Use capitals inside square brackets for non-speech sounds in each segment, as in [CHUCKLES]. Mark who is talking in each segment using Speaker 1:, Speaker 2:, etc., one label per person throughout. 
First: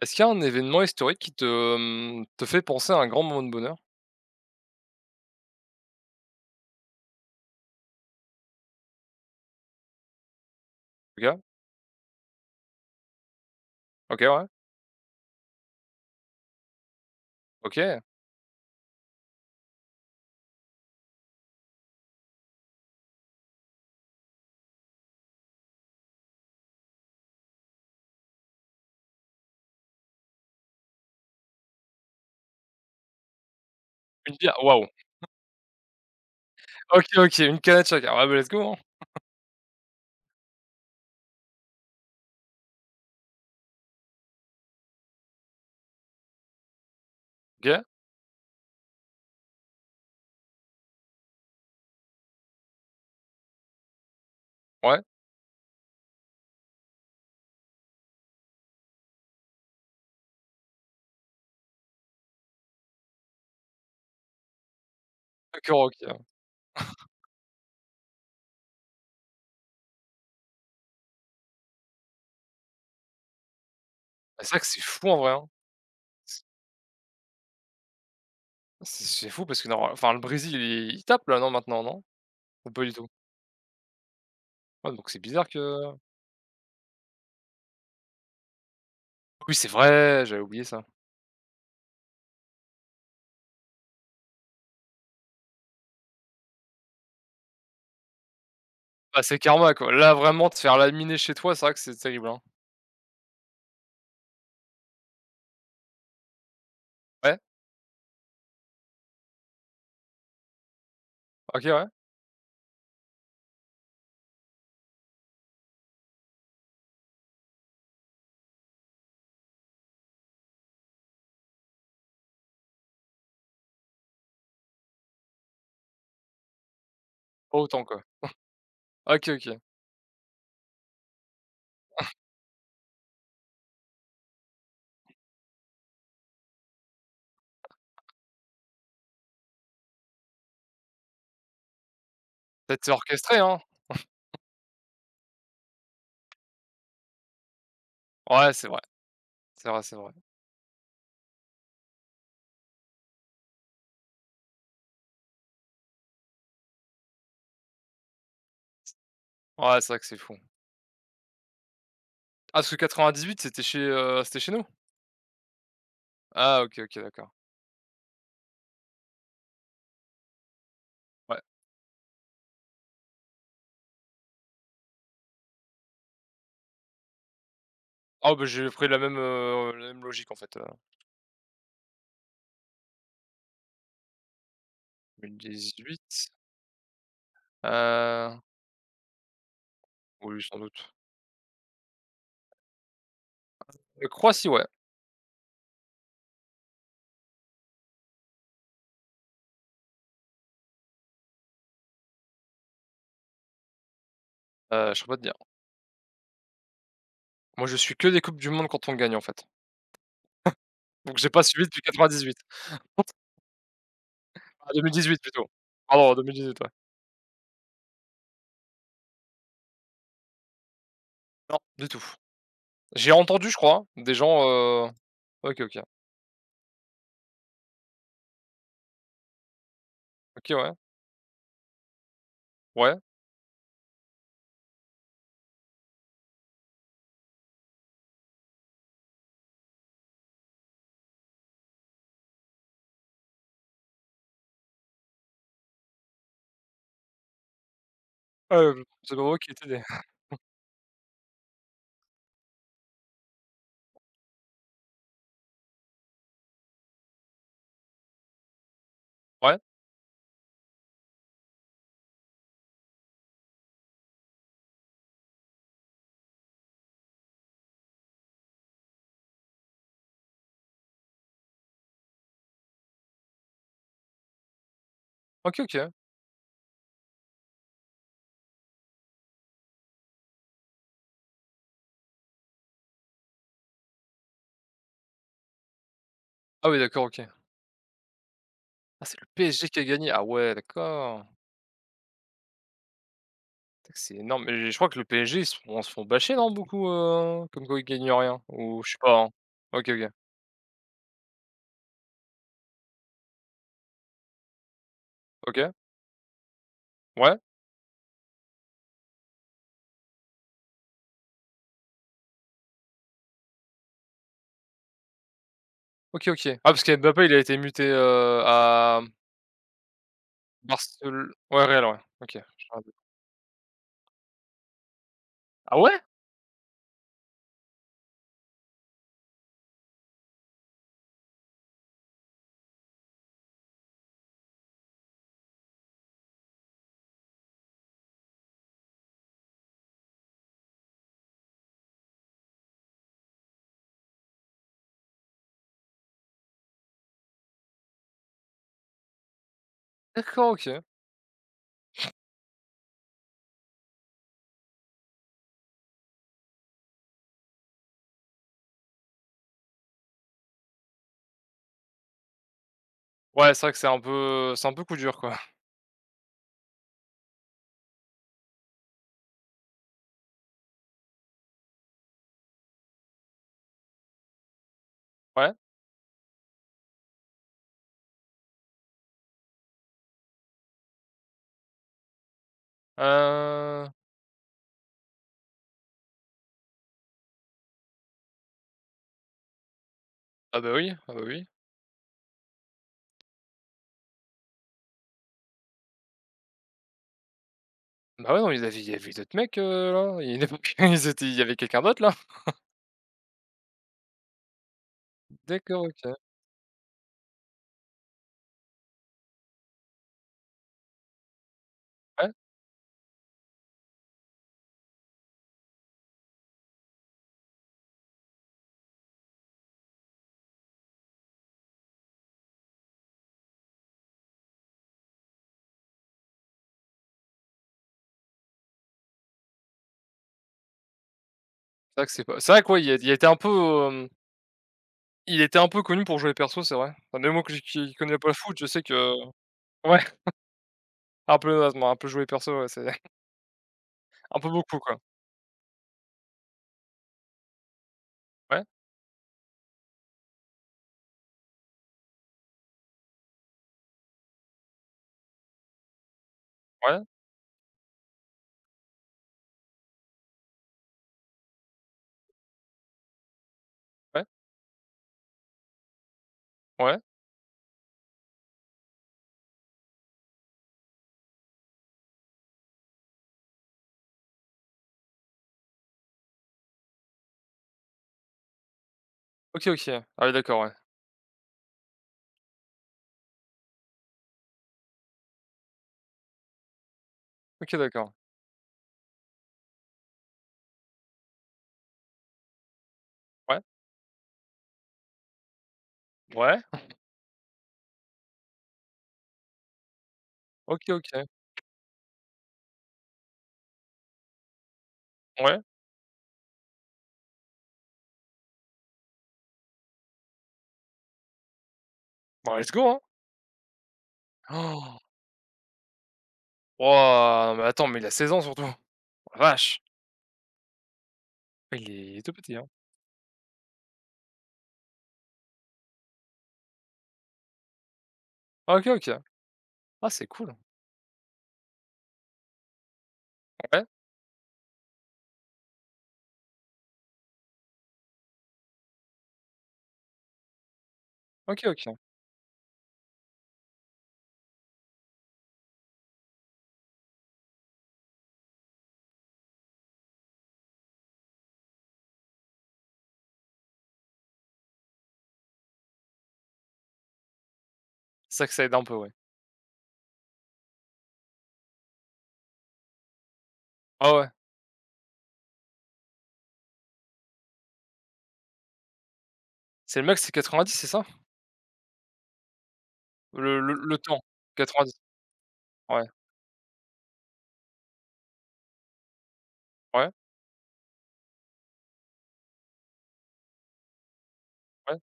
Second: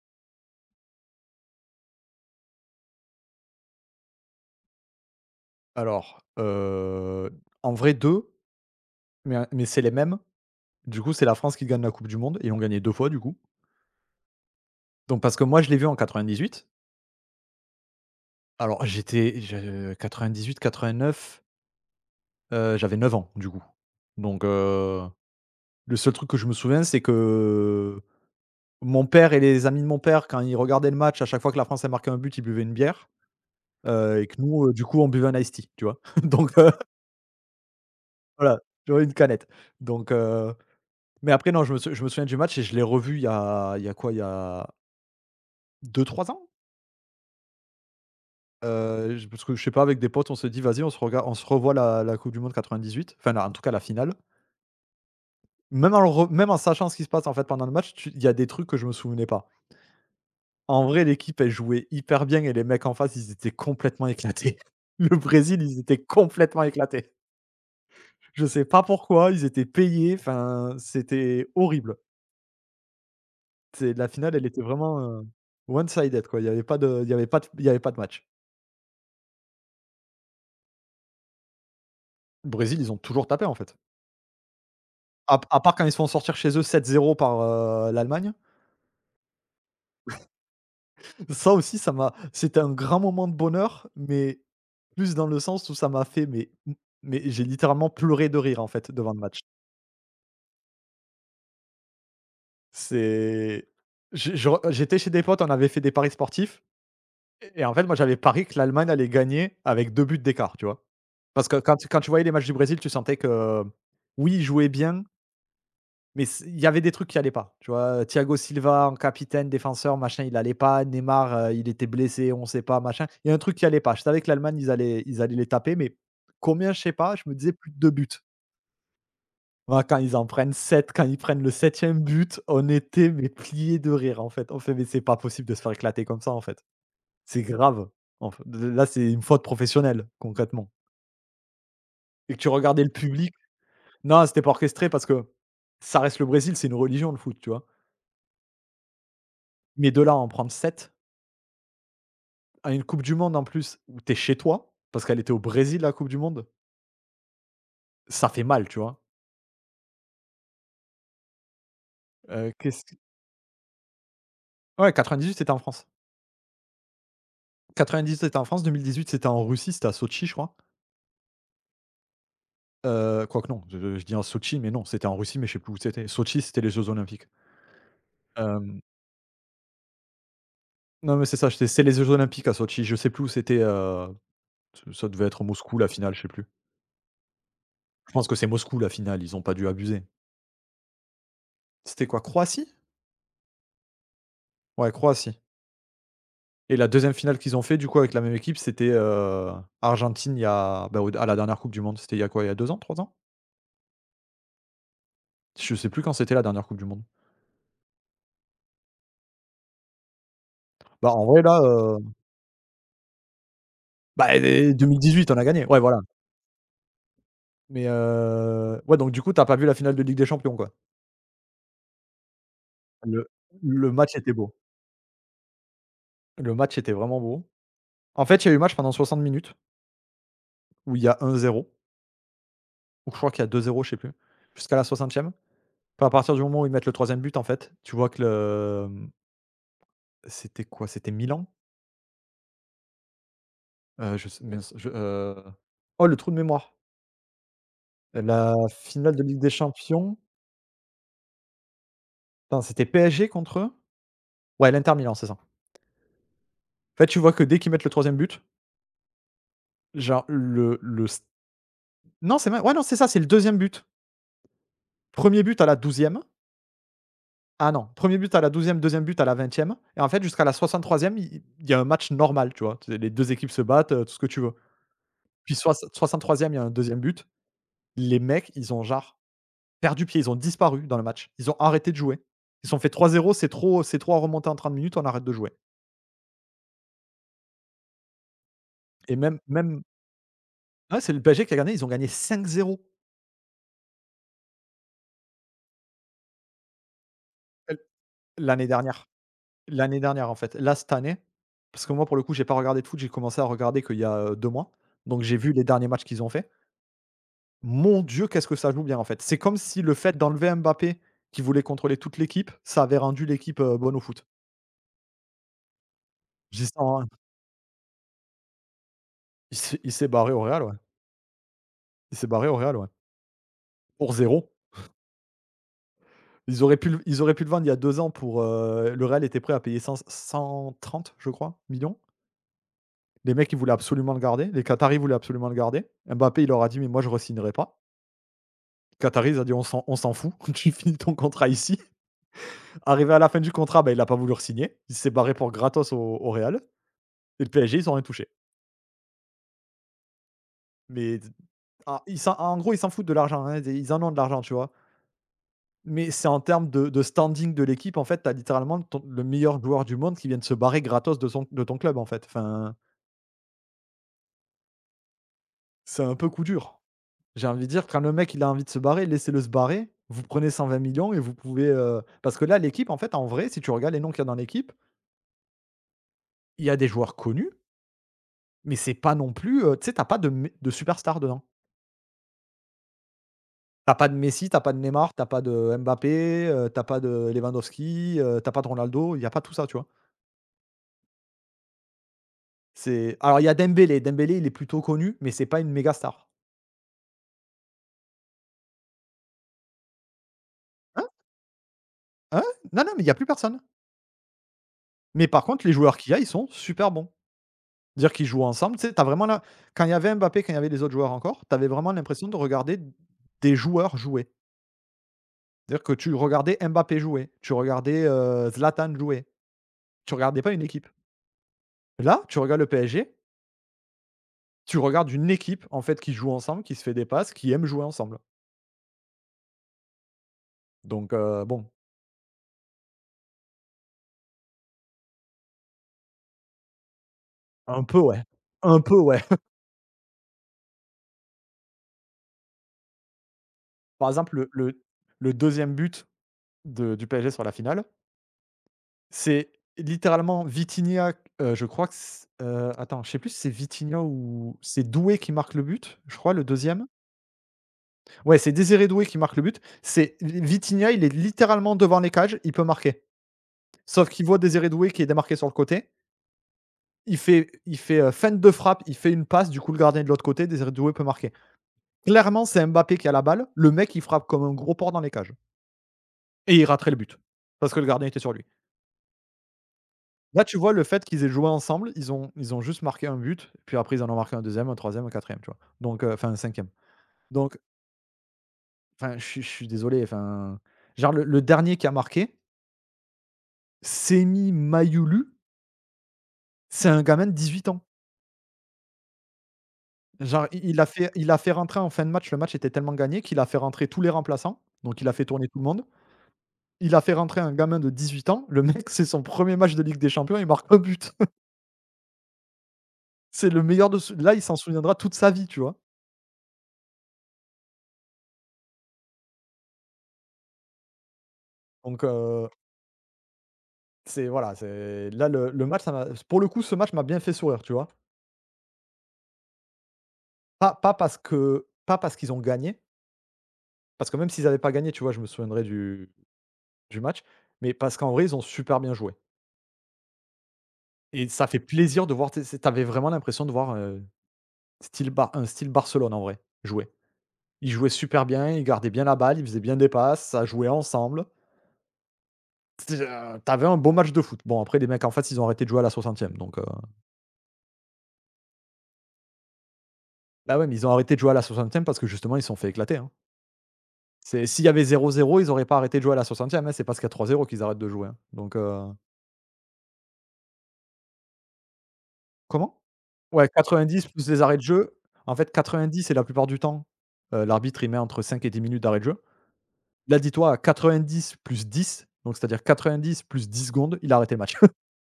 Speaker 1: Est-ce qu'il y a un événement historique qui te, hem, te fait penser à un grand moment de bonheur?
Speaker 2: Alors, heu, en vrai 2, mais un mais c'est les mêmes. Du coup c'est la
Speaker 1: OK.
Speaker 2: France qui gagne la coupe du monde et ont gagné 2 fois du coup.
Speaker 1: OK, ouais.
Speaker 2: Donc parce que moi je l'ai vu en 98.
Speaker 1: OK.
Speaker 2: Alors j'étais je 98-89? Heu, j'avais 9 ans du coup. Donc heu, le seul truc que je me souviens c'est que, heu, mon père et les amis de mon père, quand ils regardaient le match, à chaque fois que la France elle marquait un but, ils buvaient une bière, heu et
Speaker 1: Une
Speaker 2: que
Speaker 1: bière?
Speaker 2: nous du
Speaker 1: Waouh!
Speaker 2: coup on buvait un Ice Tea, tu vois? [CHUCKLES] Donc heu
Speaker 1: OK, OK une canette chacun, ah bah let's
Speaker 2: voilà
Speaker 1: go, hein.
Speaker 2: j'aurais une
Speaker 1: [CHUCKLES]
Speaker 2: canette donc heu, mais après non, je me s je me souviens du match et je l'ai revu il y a il y a quoi? Il y a 2-3 ans?
Speaker 1: OK.
Speaker 2: Heu, je parce que je sais pas avec des potes on s'est dit: «Vas-y on se regarde on se revoit la la coupe du monde 98 enfin, la en tout cas la finale».
Speaker 1: Ouais.
Speaker 2: Même en le re même en sachant ce qui se passe, en fait, pendant le match tu il y a des trucs que je me souvenais pas. En vrai l'équipe, elle jouait hyper bien et les mecs en face ils étaient complètement éclatés. [CHUCKLES] Le Brésil ils
Speaker 1: D'accord OK
Speaker 2: étaient
Speaker 1: ouais.
Speaker 2: complètement éclatés.
Speaker 1: [CHUCKLES]
Speaker 2: Je sais pas pourquoi ils étaient payés, enfin, c'était horrible. C'est la finale,
Speaker 1: Ah
Speaker 2: elle
Speaker 1: c'est vrai
Speaker 2: était
Speaker 1: que c'est
Speaker 2: vraiment,
Speaker 1: fou en
Speaker 2: heu,
Speaker 1: vrai, hein.
Speaker 2: one-sided
Speaker 1: S
Speaker 2: quoi, il y avait pas de il y avait pas d il y avait pas de match.
Speaker 1: C c'est fou parce que norma enfin le Brésil il il tape là non maintenant non? Ou
Speaker 2: Brésil,
Speaker 1: pas
Speaker 2: ils
Speaker 1: du
Speaker 2: ont
Speaker 1: tout?
Speaker 2: toujours tapé en fait.
Speaker 1: Ouais, donc c'est
Speaker 2: Ap
Speaker 1: bizarre
Speaker 2: à part quand ils
Speaker 1: que
Speaker 2: se font sortir chez eux 7-0 par, heu, l'Allemagne.
Speaker 1: Oui, c'est vrai! J'avais oublié ça.
Speaker 2: [CHUCKLES] Ça aussi ça m'a c'était un grand moment de bonheur mais plus dans le sens où ça m'a fait mais m mais j'ai littéralement pleuré de rire en fait devant le
Speaker 1: Ah c'est
Speaker 2: match.
Speaker 1: karma quoi là, vraiment, te faire laminer chez toi, c'est vrai que c'est terrible, hein.
Speaker 2: C'est j je re heu, j'étais chez des potes on avait fait des paris sportifs
Speaker 1: Ouais.
Speaker 2: et et en fait, moi j'avais parié que l'Allemagne allait gagner avec 2 buts d'écart, tu vois? Parce que
Speaker 1: OK,
Speaker 2: quand
Speaker 1: ouais.
Speaker 2: tu quand tu voyais les matchs du Brésil, tu sentais que, oui, ils jouaient bien mais s il y avait des trucs qui allaient pas, tu vois? Thiago Silva en capitaine défenseur machin il allait pas, Neymar, heu, il était blessé, on sait pas machin. Il y a un truc qui allait pas. Je savais que l'Allemagne ils allaient ils allaient les taper mais combien? Je sais pas, je me disais:
Speaker 1: Pas
Speaker 2: «Plus de
Speaker 1: autant
Speaker 2: 2
Speaker 1: quoi. [CHUCKLES]
Speaker 2: buts».
Speaker 1: OK, OK.
Speaker 2: Waouh quand ils en prennent 7 quand ils prennent le 7e
Speaker 1: [CHUCKLES]
Speaker 2: but, on était mais pliés de rire en fait. On fait: «Mais c'est pas possible de se faire éclater comme ça en fait. C'est grave en f de de là c'est une faute professionnelle concrètement». Et tu
Speaker 1: Peut être
Speaker 2: regardais
Speaker 1: c'est
Speaker 2: le public
Speaker 1: orchestré, hein.
Speaker 2: non
Speaker 1: [CHUCKLES]
Speaker 2: c'était pas orchestré parce que ça reste le Brésil. C'est une religion le foot, tu vois?
Speaker 1: Ouais, c'est vrai. C'est vrai,
Speaker 2: Mais
Speaker 1: c'est
Speaker 2: de
Speaker 1: vrai.
Speaker 2: là en prendre 7. À une coupe du monde en plus où tu es chez toi, parce qu'elle était au Brésil la coupe du monde. Ça fait mal, tu
Speaker 1: S
Speaker 2: vois?
Speaker 1: ouais, c'est vrai que c'est fou.
Speaker 2: Heu,
Speaker 1: Ah, parce que
Speaker 2: qu'est-ce q
Speaker 1: 98 c'était chez, heu, c'était chez nous?
Speaker 2: Ouais 98 c'était en France.
Speaker 1: Ah, OK, OK, d'accord.
Speaker 2: 98 c'était en France, 2018 c'était en Russie. C'était à Sotchi, je crois?
Speaker 1: Ouais.
Speaker 2: Heu, quoi que non. Je je dis en Sotchi mais non, c'était en Russie mais je sais plus où c'était. Sotchi c'était les Jeux Olympiques.
Speaker 1: Ah beh, j'ai
Speaker 2: Hem
Speaker 1: pris la même, heu, la même logique en fait, heu
Speaker 2: Non mais c'est ça ché c'est les Jeux Olympiques à Sotchi. Je sais plus où c'était, heu, ç ça devait
Speaker 1: deux mille
Speaker 2: être Moscou la finale, je sais
Speaker 1: dix-huit?
Speaker 2: plus. Je pense que
Speaker 1: Heu
Speaker 2: c'est Moscou la finale. Ils ont pas dû abuser.
Speaker 1: Oui sans doute.
Speaker 2: C'était quoi? Croatie?
Speaker 1: Ah c'est Croatie ouais.
Speaker 2: Ouais, Croatie. Et la 2e finale qu'ils ont fait du coup avec la même équipe c'était, heu, Argentine il y a bah au der à la dernière coupe du monde. C'était il y a quoi? Il y a 2 ans, 3 ans?
Speaker 1: Heu, je peux pas te dire.
Speaker 2: Je sais plus quand c'était la dernière Coupe du monde.
Speaker 1: Moi je suis que des coupes du monde quand on gagne en fait.
Speaker 2: Bah,
Speaker 1: [CHUCKLES] Donc
Speaker 2: en
Speaker 1: j'ai pas
Speaker 2: vrai là,
Speaker 1: suivi depuis
Speaker 2: heu
Speaker 1: 98. [UNINTELLIGIBLE]
Speaker 2: bah et
Speaker 1: Ah
Speaker 2: et deux mille
Speaker 1: 2018
Speaker 2: dix-huit on a
Speaker 1: plutôt.
Speaker 2: gagné, ouais, voilà.
Speaker 1: Pardon en 2018, ouais.
Speaker 2: Mais heu, ouais, donc du coup tu as pas vu la finale de Ligue des Champions quoi?
Speaker 1: Non, du tout. J'ai
Speaker 2: Le
Speaker 1: entendu je crois
Speaker 2: le
Speaker 1: des
Speaker 2: match était
Speaker 1: gens,
Speaker 2: beau.
Speaker 1: heu OK, OK.
Speaker 2: Le match était vraiment beau. En fait il y a eu match pendant 60 minutes
Speaker 1: OK, ouais.
Speaker 2: où il y a 1-0.
Speaker 1: Ouais.
Speaker 2: Ou je crois qu'il y a 2-0 je sais plus. Jusqu'à la 60e, enfin, à partir du moment où ils mettent le 3e but en fait, tu vois que le, mmh c'était quoi? C'était Milan? Heu, je sais mince je heu, oh le trou de mémoire! La
Speaker 1: Heu, on se
Speaker 2: finale de
Speaker 1: demande
Speaker 2: Ligue
Speaker 1: qui
Speaker 2: des
Speaker 1: était des
Speaker 2: Champions.
Speaker 1: [CHUCKLES]
Speaker 2: Attends c'était PSG contre? Ouais, l'Inter Milan c'est ça. En fait tu vois que, dès qu'ils mettent le 3e but
Speaker 1: Ouais.
Speaker 2: genre le le s Non c'est mais ouais non c'est ça c'est le 2e but. 1er but à la 12e. Ah non, 1er but à la 12e, 2e but à la 20e et en fait, jusqu'à la 63e il il il y a un match normal tu vois? Tu sais les 2 équipes se battent, heu, tout ce que tu veux. Puis
Speaker 1: OK,
Speaker 2: soixan
Speaker 1: OK.
Speaker 2: soixante-troisième il y a un 2e but. Les mecs ils ont, genre, perdu pied. Ils ont disparu dans le match. Ils ont arrêté de jouer. Ils ont fait: «3-0 c'est trop c'est trop à remonter en 30 minutes, on arrête de jouer».
Speaker 1: Ah oui, d'accord, OK. Ah
Speaker 2: Et
Speaker 1: c'est le
Speaker 2: même,
Speaker 1: PSG qui
Speaker 2: même
Speaker 1: a gagné, ah ouais,
Speaker 2: Ouais, c'est le
Speaker 1: d'accord.
Speaker 2: PSG qui a gagné. Ils ont gagné 5-0.
Speaker 1: T c'est énorme mais je crois que le PSG ils se font se font basher, nan beaucoup, heu, comme
Speaker 2: Et
Speaker 1: quoi
Speaker 2: l
Speaker 1: ils gagnent rien?
Speaker 2: l'année
Speaker 1: Ou je sais
Speaker 2: dernière.
Speaker 1: pas, hein. OK
Speaker 2: L'année
Speaker 1: OK.
Speaker 2: dernière, en fait, là, cette année, parce que moi pour le coup j'ai pas regardé de foot. J'ai commencé à regarder qu'il y a, heu, 2 mois donc j'ai vu les
Speaker 1: OK.
Speaker 2: derniers matchs qu'ils ont faits.
Speaker 1: Ouais.
Speaker 2: Mon Dieu qu'est-ce que ça joue bien en fait. C'est comme si le fait d'enlever Mbappé, qui voulait contrôler toute l'équipe, ça avait rendu l'équipe, heu, bonne au foot.
Speaker 1: OK OK.
Speaker 2: J'y
Speaker 1: Ah parce que
Speaker 2: sens un
Speaker 1: Mbappé il a été muté, heu, à m
Speaker 2: Il s'est il s'est barré au Real, ouais.
Speaker 1: Barcel ouais Real ouais,
Speaker 2: Il s'est
Speaker 1: OK.
Speaker 2: barré au
Speaker 1: J'ai
Speaker 2: Real,
Speaker 1: rien
Speaker 2: ouais.
Speaker 1: dit.
Speaker 2: Pour 0. [CHUCKLES]
Speaker 1: Ah ouais?
Speaker 2: Ils auraient pu l ils auraient pu le vendre il y a 2 ans pour, heu, le Real était prêt à payer 100-130 je crois, millions. Les mecs ils voulaient absolument le garder, les Qataris voulaient absolument le garder. Mbappé il leur a dit: «Mais moi je re-signerai pas». Qataris ont dit: «On s'en on s'en fout tu finis ton contrat ici». Arrivé à la fin du contrat, bah, il a pas voulu re-signer. Il s'est barré pour gratos au au Réal et le PSG ils ont rien touché.
Speaker 1: D'accord OK.
Speaker 2: Mais d ah, ils s'en en gros ils s'en foutent de l'argent, hein, ils é ils en ont de l'argent, tu vois? Mais c'est en termes de de standing de l'équipe en fait, tu as littéralement ton le meilleur joueur du monde qui vient de se barrer gratos de son de ton club en fait enfin
Speaker 1: Ouais c'est vrai que c'est un peu c'est un peu coup dur quoi.
Speaker 2: c'est un peu coup dur. J'ai envie de dire: «Quand le mec il a envie de se barrer, laissez-le se barrer, vous prenez 120 000 000 et vous pouvez heu, parce que là l'équipe en fait en vrai si tu regardes les noms qu'il y a dans l'équipe
Speaker 1: Ouais.
Speaker 2: il y a des joueurs connus mais c'est pas non plus, heu, tu sais tu as pas de m de super stars dedans. Tu
Speaker 1: Heu.
Speaker 2: as pas de Messi, tu as pas de Neymar, tu as pas de Mbappé, heu, tu as pas de Lewandowski, heu, tu as pas de Ronaldo, il y a pas tout ça, tu vois?
Speaker 1: Heu beh oui, heu beh oui.
Speaker 2: C'est alors il y a Dembélé. Dembélé il est plutôt connu mais c'est pas une méga star.
Speaker 1: Bah ouais, nan, il y avait il y avait d'autres mecs, heu, là il y en avait [CHUCKLES] ils
Speaker 2: Hein?
Speaker 1: étaient il y avait quelqu'un d'autre là.
Speaker 2: Hein?
Speaker 1: [CHUCKLES]
Speaker 2: Non, non mais il y a plus personne. Mais
Speaker 1: D
Speaker 2: par contre les
Speaker 1: d'accord,
Speaker 2: joueurs qu'il y
Speaker 1: OK.
Speaker 2: a, ils sont super bons. Dire qu'ils jouent ensemble tu sais, tu as vraiment l'im quand il y avait Mbappé, quand il y avait les autres joueurs encore tu avais vraiment l'impression
Speaker 1: Ouais.
Speaker 2: de regarder des joueurs jouer. Dire que tu regardais Mbappé jouer tu regardais, heu, Zlatan jouer. Tu regardais pas une équipe. Là, tu regardes le PSG tu regardes une équipe en fait, qui joue ensemble, qui se fait des passes, qui aime jouer ensemble. Donc, heu, bon.
Speaker 1: C'est vrai que c'est pas c'est vrai que, ouais, il y a il était un peu, hem il était un peu connu pour jouer perso c'est vrai. Enfin, même moi que
Speaker 2: Un
Speaker 1: qui
Speaker 2: peu,
Speaker 1: connais
Speaker 2: ouais.
Speaker 1: pas le foot je
Speaker 2: Un
Speaker 1: sais
Speaker 2: peu,
Speaker 1: que
Speaker 2: ouais.
Speaker 1: ouais.
Speaker 2: [CHUCKLES]
Speaker 1: [CHUCKLES] Un peu, ouais, je me ra un peu jouer perso, ouais c'est [CHUCKLES]
Speaker 2: Par exemple
Speaker 1: Un
Speaker 2: le
Speaker 1: peu beaucoup
Speaker 2: le
Speaker 1: quoi.
Speaker 2: le 2e but de du PSG sur la finale
Speaker 1: Ouais.
Speaker 2: c'est littéralement Vitinha, heu, je crois que s heu, attends je sais plus c'est Vitinha ou c'est Doué qui marque le but, je crois, le 2e.
Speaker 1: Ouais.
Speaker 2: Ouais c'est Désiré Doué qui marque le but. C'est li Vitinha, il est littéralement devant les cages. Il peut marquer sauf
Speaker 1: Ouais.
Speaker 2: qu'il voit Désiré Doué qui est démarqué sur le côté
Speaker 1: Ouais.
Speaker 2: il fait il fait, heu, feinte de frappe, il fait une passe du coup le gardien de l'autre côté, Désiré Doué peut marquer. Clairement c'est Mbappé qui a la balle, le mec il frappe comme un gros porc dans les cages. Et il raterait le but, parce que le gardien était sur lui.
Speaker 1: OK, OK. Ah ouais,
Speaker 2: Là, tu
Speaker 1: d'accord, ouais.
Speaker 2: vois le fait qu'ils aient joué ensemble ils ont ils ont juste marqué 1 but puis après ils en ont marqué un 2e, un 3e, un 4e tu vois? Donc heu, enfin un 5e donc
Speaker 1: OK d'accord.
Speaker 2: enfin je suis je suis désolé enfin, genre le le dernier qui a marqué
Speaker 1: Ouais.
Speaker 2: Senny Mayulu
Speaker 1: Ouais.
Speaker 2: c'est un gamin de 18 ans. Genre il il a
Speaker 1: OK,
Speaker 2: fait
Speaker 1: OK.
Speaker 2: il a fait rentrer en fin de match. Le match était tellement gagné qu'il a fait rentrer tous les remplaçants, donc il a fait tourner tout
Speaker 1: Ouais.
Speaker 2: le monde. Il a fait rentrer un gamin de 18 ans le mec c'est son 1er match de Ligue des Champions, il marque 1 but. [CHUCKLES]
Speaker 1: Bah let's go, hein.
Speaker 2: C'est le meilleur de ce là, il s'en souviendra
Speaker 1: [GASPS]
Speaker 2: toute sa vie, tu vois?
Speaker 1: Wouah! Non mais attends, mais il a 16 ans surtout. Oh la vache! Il
Speaker 2: Donc
Speaker 1: est il est tout
Speaker 2: heu
Speaker 1: petit, hein.
Speaker 2: C'est voilà, c'est là le le match ça m'a pour le coup ce match m'a bien fait sourire, tu vois?
Speaker 1: Ah OK, OK. Ah c'est cool.
Speaker 2: Pas pas parce que pas parce qu'ils ont gagné.
Speaker 1: Ouais.
Speaker 2: Parce que même s'ils avaient pas gagné, tu vois, je me souviendrai du du match, mais parce qu'en vrai ils ont super bien joué. Et ça fait
Speaker 1: OK, OK.
Speaker 2: plaisir de voir, tu sais tu avais vraiment l'impression de voir, heu, style ba un style Barcelone en vrai jouer. Ils jouaient super bien, ils gardaient bien la balle, ils faisaient bien des passes, ça jouait ensemble. C'est déjà tu avais un beau match de foot. Bon, après les mecs en fait ils ont arrêté de jouer à la 60e donc heu
Speaker 1: C'est que ça aide un peu, ouais.
Speaker 2: Bah, ouais, mais ils ont arrêté de jouer à la 60e parce que justement ils se sont fait éclater, hein.
Speaker 1: Ouais, ouais.
Speaker 2: C'est s'il y avait 0-0, ils auraient pas arrêté de jouer à la 60e, hein, c'est parce qu'il y a 3-0 qu'ils arrêtent de jouer, hein. Donc, heu
Speaker 1: C'est le mec c'est 90 c'est ça?
Speaker 2: Comment? Ouais
Speaker 1: Le le le
Speaker 2: 90
Speaker 1: temps.
Speaker 2: plus les arrêts de jeu,
Speaker 1: 90?
Speaker 2: en fait,
Speaker 1: Ouais.
Speaker 2: 90 et la plupart du temps, heu, l'arbitre il met entre 5 et 10 minutes d'arrêts de jeu.
Speaker 1: Ouais.
Speaker 2: Là dis-toi 90 + 10 donc c'est à dire 90 +10 secondes, il a arrêté le match. [CHUCKLES]
Speaker 1: Ouais.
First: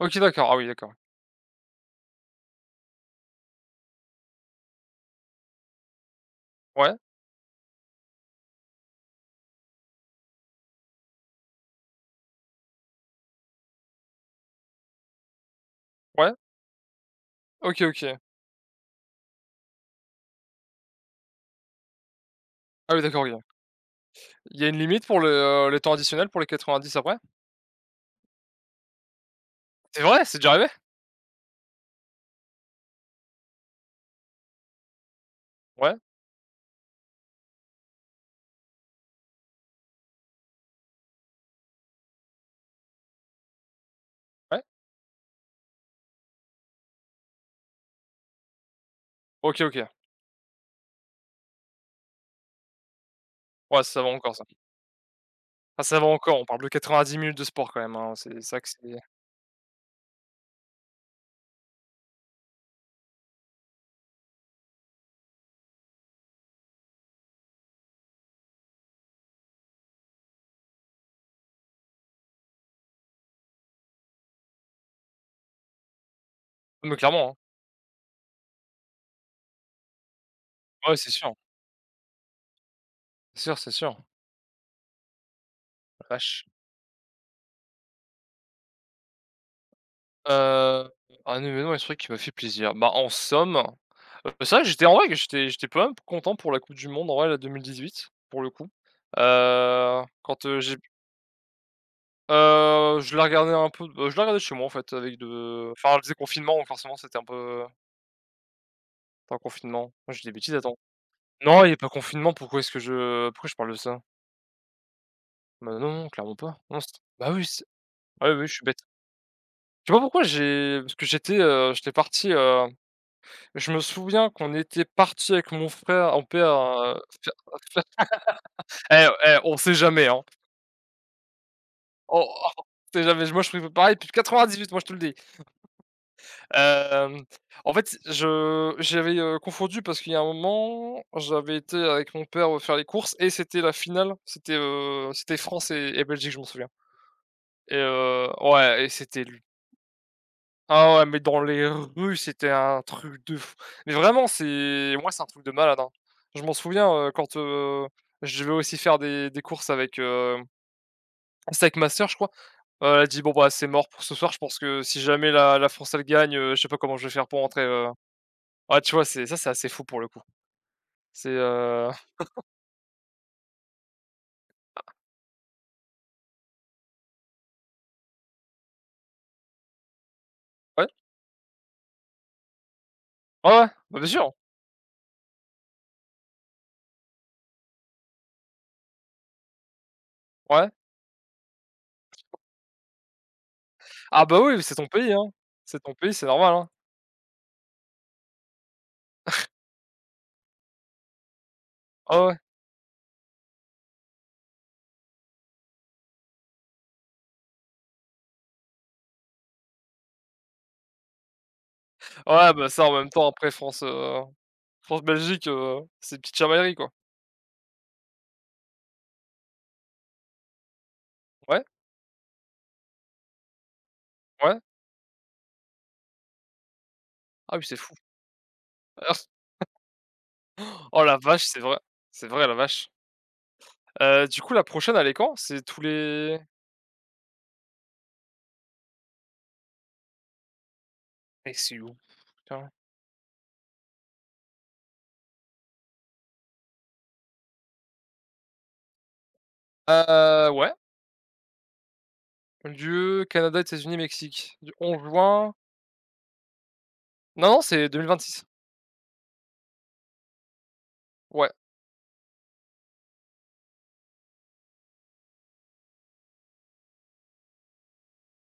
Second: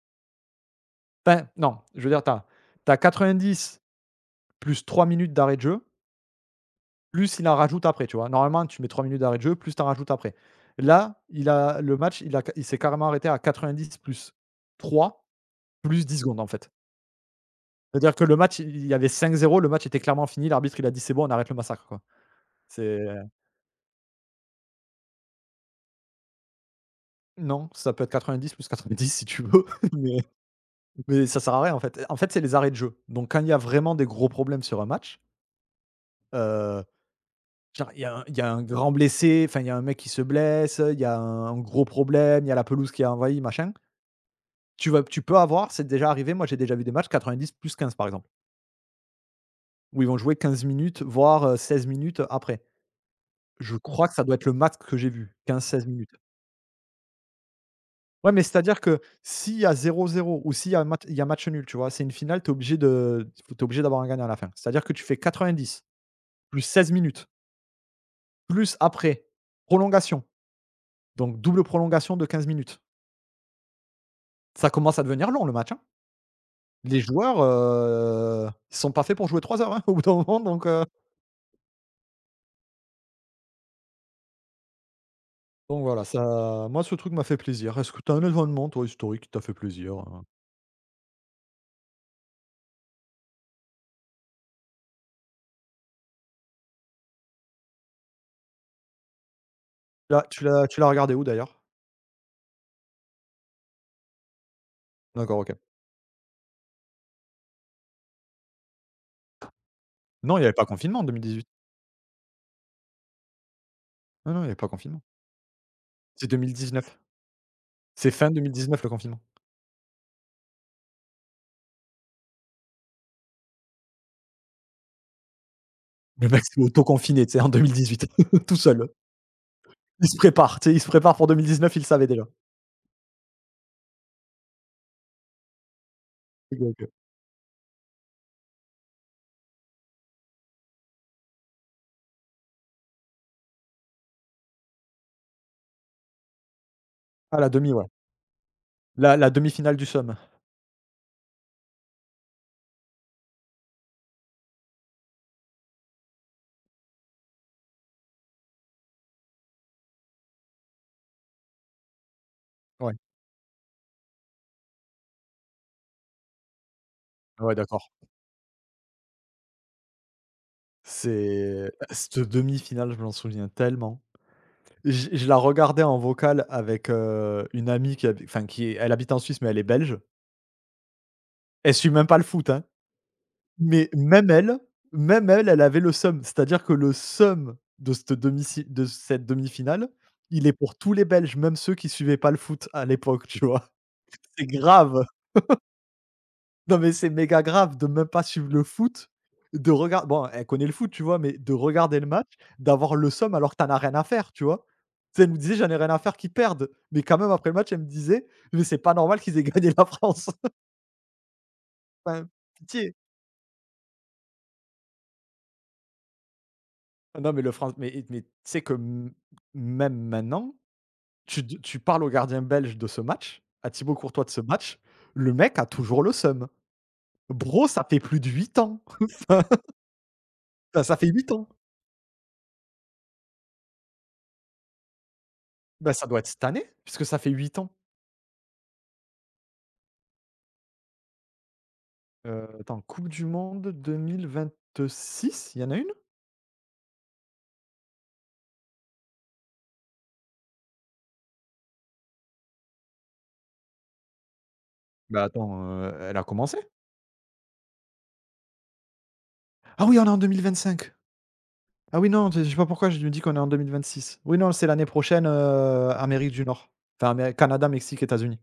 Speaker 1: OK, d'accord. Ah oui d'accord.
Speaker 2: Enfin non, je veux dire tu as tu as 90 + 3 minutes d'arrêts de jeu
Speaker 1: Ouais.
Speaker 2: plus il en rajoute après, tu vois? Normalement tu mets 3 minutes d'arrêts de jeu, plus tu en rajoutes après. Là il a le match il a il s'est carrément arrêté à 90 + 3 + 10
Speaker 1: Ouais.
Speaker 2: secondes en fait.
Speaker 1: OK,
Speaker 2: C'est à dire
Speaker 1: OK.
Speaker 2: que le match il il y avait 5-0. Le match était clairement fini. L'arbitre, il a dit: «C'est bon on arrête le massacre» quoi.
Speaker 1: Ah ouais,
Speaker 2: C'est
Speaker 1: d'accord, OK. Il y a une limite pour le, heu, le temps additionnel pour les 90 après?
Speaker 2: Non, ça peut être 90 + 90 si tu veux
Speaker 1: C'est
Speaker 2: mais
Speaker 1: vrai? C'est déjà arrivé?
Speaker 2: mais ça sert à rien en fait, heu, en fait c'est les arrêts de jeu. Donc quand il y a vraiment des gros problèmes sur un match
Speaker 1: Ouais.
Speaker 2: heu, je veux dire, il y a un il y a un grand blessé, enfin, il y a un mec qui se blesse, heu, il y a un gros problème, il y a la pelouse qui a envahi, machin
Speaker 1: Ouais.
Speaker 2: tu vas tu peux avoir, c'est déjà arrivé, moi j'ai déjà vu des matchs 90 + 15 par exemple.
Speaker 1: OK, OK.
Speaker 2: Où ils vont jouer 15 minutes, voire 16 minutes après. Je
Speaker 1: Ouais ça
Speaker 2: crois
Speaker 1: va
Speaker 2: que ça
Speaker 1: encore
Speaker 2: doit
Speaker 1: ça.
Speaker 2: être le max que j'ai vu,
Speaker 1: Enfin,
Speaker 2: 15-16
Speaker 1: ça va
Speaker 2: minutes.
Speaker 1: encore, on parle de 90 minutes de sport quand même, hein,
Speaker 2: Ouais,
Speaker 1: c'est
Speaker 2: mais
Speaker 1: c'est
Speaker 2: c'est
Speaker 1: vrai
Speaker 2: à
Speaker 1: que
Speaker 2: dire
Speaker 1: c'est
Speaker 2: que s'il y a 0-0 ou s'il y a mat il y a match nul tu vois? C'est une finale, tu es obligé de, heu, f tu es obligé d'avoir un gagnant à la fin, c'est à dire que tu fais 90 + 16 minutes plus après prolongations. Donc double prolongations de 15 minutes. Ça commence à devenir long le match, hein.
Speaker 1: Et mais
Speaker 2: Les
Speaker 1: clairement, hein.
Speaker 2: joueurs heu, sont pas faits pour jouer 3 heures, hein, au bout d'un moment donc, heu
Speaker 1: Ouais, c'est sûr. Sûr c'est sûr.
Speaker 2: donc voilà
Speaker 1: La vache.
Speaker 2: ça moi ce truc m'a fait plaisir. Est ce que tu as un événement toi historique qui t'a fait plaisir, heu
Speaker 1: Heu, un événement historique qui m'a fait plaisir, bah en somme, heu, c'est vrai que j'étais en vrai que j'étais j'étais quand même content pour la coupe du monde, en vrai, là, 2018 pour le coup, heu,
Speaker 2: La tu
Speaker 1: quand, heu,
Speaker 2: l'as
Speaker 1: j'ai
Speaker 2: tu
Speaker 1: p
Speaker 2: l'as regardée où d'ailleurs?
Speaker 1: Heu, je la regardais un peu de je la regardais chez moi en fait avec
Speaker 2: D'accord OK.
Speaker 1: de enfin c'était confinement forcément c'était un peu Attends, confinement, non je dis des
Speaker 2: Non il y avait
Speaker 1: bêtises
Speaker 2: pas
Speaker 1: attends.
Speaker 2: confinement en 2018.
Speaker 1: Non il y avait pas confinement pourquoi est-ce que je pourquoi je parle de ça?
Speaker 2: Non, non il y avait pas confinement.
Speaker 1: Bah non, non
Speaker 2: C'est
Speaker 1: clairement
Speaker 2: deux mille
Speaker 1: pas. Non
Speaker 2: dix-neuf.
Speaker 1: c'était bah oui c'est
Speaker 2: C'est fin
Speaker 1: ouais
Speaker 2: deux
Speaker 1: oui,
Speaker 2: mille
Speaker 1: je suis bête.
Speaker 2: dix-neuf le confinement.
Speaker 1: Je sais pas pourquoi j'ai parce que j'étais, heu, j'étais parti, heu, je me souviens qu'on était partis avec mon frère, mon
Speaker 2: Le mec
Speaker 1: père,
Speaker 2: s'est auto
Speaker 1: heu,
Speaker 2: confiné, tu
Speaker 1: faire,
Speaker 2: sais, en deux mille
Speaker 1: heu, f
Speaker 2: dix-huit. [LAUGHS] Tout
Speaker 1: [LAUGHS]
Speaker 2: seul!
Speaker 1: et et on sait jamais,
Speaker 2: Il se
Speaker 1: hein.
Speaker 2: prépare tu sais, il se prépare pour 2019, il le savait
Speaker 1: Oh,
Speaker 2: déjà!
Speaker 1: on sait jamais moi je prev pareil depuis 98 moi je te le dis. [LAUGHS]
Speaker 2: Et donc heu
Speaker 1: Hem, t en fait c je j'avais, heu, confondu parce qu'il y a un moment, j'avais été avec mon père, heu, faire les courses et c'était la finale, c'était, heu, c'était France et et Belgique je m'en souviens
Speaker 2: Ah la 1/2,
Speaker 1: et
Speaker 2: ouais.
Speaker 1: heu, ouais et
Speaker 2: La
Speaker 1: c'était
Speaker 2: la
Speaker 1: lu
Speaker 2: 1/2 finale du seum.
Speaker 1: Ah ouais, mais dans les rues, c'était un truc de f mais vraiment c'est moi c'est un truc de malade, hein. Je m'en souviens, heu, quand, heu, je vais aussi faire des des courses avec, heu, c'était avec ma soeur je crois,
Speaker 2: Ouais.
Speaker 1: heu, elle dit: «Bon, bah, c'est mort pour ce soir je pense que si jamais la la France elle gagne, heu, je sais pas comment je vais faire pour
Speaker 2: Ah ouais,
Speaker 1: rentrer» heu,
Speaker 2: d'accord.
Speaker 1: ouais, tu vois c'est ça, c'est assez fou pour le coup. C'est
Speaker 2: C'est
Speaker 1: heu
Speaker 2: c cette
Speaker 1: [CHUCKLES]
Speaker 2: 1/2 finale je m'en souviens tellement! J je la regardais en vocal avec, heu, une amie qui a enfin qui est elle habite en Suisse mais elle est Belge.
Speaker 1: Ouais.
Speaker 2: Elle suit même pas le foot, hein,
Speaker 1: Ouais, ouais.
Speaker 2: mais
Speaker 1: Bah bien
Speaker 2: même
Speaker 1: sûr.
Speaker 2: elle, même elle, elle avait le seum. C'est-à-dire que le seum de cette 1/2 si de cette 1/2 finale, il est
Speaker 1: Ouais.
Speaker 2: pour tous les Belges même ceux qui suivaient pas le foot à l'époque tu vois?
Speaker 1: Ah bah,
Speaker 2: C'est
Speaker 1: oui, mais c'est ton
Speaker 2: grave.
Speaker 1: pays, hein.
Speaker 2: [LAUGHS]
Speaker 1: C'est ton pays c'est normal, hein.
Speaker 2: Non mais c'est méga grave de même pas suivre le foot,
Speaker 1: [CHUCKLES]
Speaker 2: de regar bon, elle connaît le foot tu vois, mais de regarder le
Speaker 1: Ah ouais,
Speaker 2: match,
Speaker 1: ouais.
Speaker 2: d'avoir le seum alors que tu n'en as rien à faire, tu vois? Tu sais elle me disait: «J'en ai rien à faire qu'ils perdent» mais quand même après match elle me disait: «Mais c'est pas normal qu'ils aient gagné la France.». [LAUGHS] Enfin
Speaker 1: Ouais, bah, ça en
Speaker 2: pitié.
Speaker 1: même temps après France, heu, France Belgique, heu, c'est petites chamailleries quoi.
Speaker 2: Non mais le franc mais et mais tu sais que m même maintenant tu d
Speaker 1: Ouais.
Speaker 2: tu parles au gardien belge de ce match, à Thibault Courtois de ce
Speaker 1: Ouais.
Speaker 2: match, le mec a toujours le seum.
Speaker 1: Ah oui,
Speaker 2: Bro
Speaker 1: c'est
Speaker 2: ça
Speaker 1: fou.
Speaker 2: fait plus de 8 ans. [LAUGHS] Ça
Speaker 1: [LAUGHS]
Speaker 2: ça
Speaker 1: Oh
Speaker 2: fait
Speaker 1: la
Speaker 2: 8
Speaker 1: vache
Speaker 2: ans.
Speaker 1: c'est vrai. C'est vrai, la vache. Heu, du coup la prochaine elle est quand? C'est tous
Speaker 2: Bah ça doit être
Speaker 1: les
Speaker 2: cette année, puisque ça fait 8 ans.
Speaker 1: Mais c'est où? F
Speaker 2: Heu,
Speaker 1: temps.
Speaker 2: attends, coupe du monde 2026, il y en a 1?
Speaker 1: Heu, ouais. Lieu, Canada, États-Unis, Mexique, du 11
Speaker 2: Bah,
Speaker 1: juin
Speaker 2: attends, heu, elle a commencé?
Speaker 1: Non c'est 2026.
Speaker 2: Ah oui, on est en 2025.
Speaker 1: Ouais.
Speaker 2: Ah oui. Non, j je sais pas pourquoi je me dis qu'on est en 2026. Oui non c'est l'année prochaine, heu, Amérique du Nord, enfin Amé Canada, Mexique, États-Unis.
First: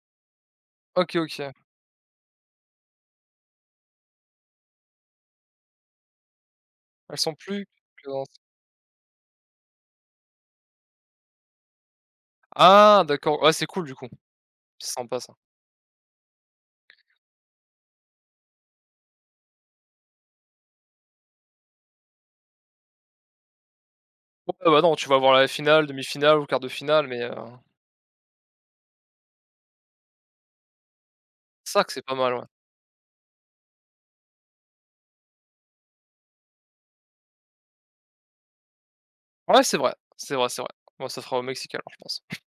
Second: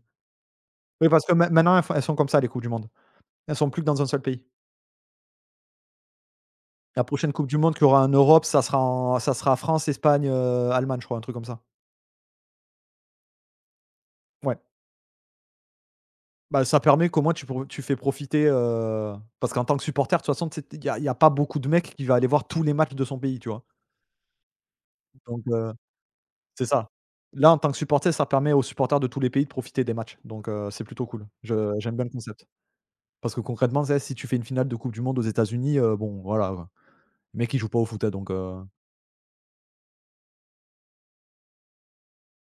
Speaker 2: Oui
Speaker 1: OK,
Speaker 2: parce que main
Speaker 1: OK.
Speaker 2: maintenant elles font elles sont comme ça les coupes du monde. Elles sont plus que dans un seul pays. La
Speaker 1: Elles
Speaker 2: prochaine
Speaker 1: sont
Speaker 2: coupe du
Speaker 1: plus
Speaker 2: monde qu'il y aura en
Speaker 1: qu'ens
Speaker 2: Europe ça sera en ça sera France, Espagne, heu, Allemagne je crois, un truc comme ça.
Speaker 1: Ah d'accord. Ouais c'est cool du coup.
Speaker 2: Ouais.
Speaker 1: C'est sympa ça.
Speaker 2: Bah, ça permet qu'au moins tu pour tu fais profiter, heu, parce qu'en tant que supporter de toute façon, tu sais il y a il y a pas beaucoup de mecs qui va aller voir tous les matchs de son pays, tu vois?
Speaker 1: Heu, ouais, bah, non, tu vas voir
Speaker 2: Donc,
Speaker 1: la
Speaker 2: heu,
Speaker 1: finale, 1/2 finale, ou 1/4
Speaker 2: c'est
Speaker 1: de
Speaker 2: ça.
Speaker 1: finale mais heu
Speaker 2: Là en tant que supporter ça permet aux supporters de tous les pays de profiter des matchs donc, heu, c'est plutôt cool. Je
Speaker 1: Ça que
Speaker 2: j'aime
Speaker 1: c'est
Speaker 2: bien le
Speaker 1: pas mal,
Speaker 2: concept.
Speaker 1: ouais.
Speaker 2: Parce concrètement tu sais, si tu fais une finale de Coupe du monde aux États-Unis, heu, bon, voilà, heu, mecs ils jouent pas au foot, hein, donc heu
Speaker 1: Ouais c'est vrai. C'est vrai, c'est vrai. Bon ça sera au Mexique alors je pense. [CHUCKLES]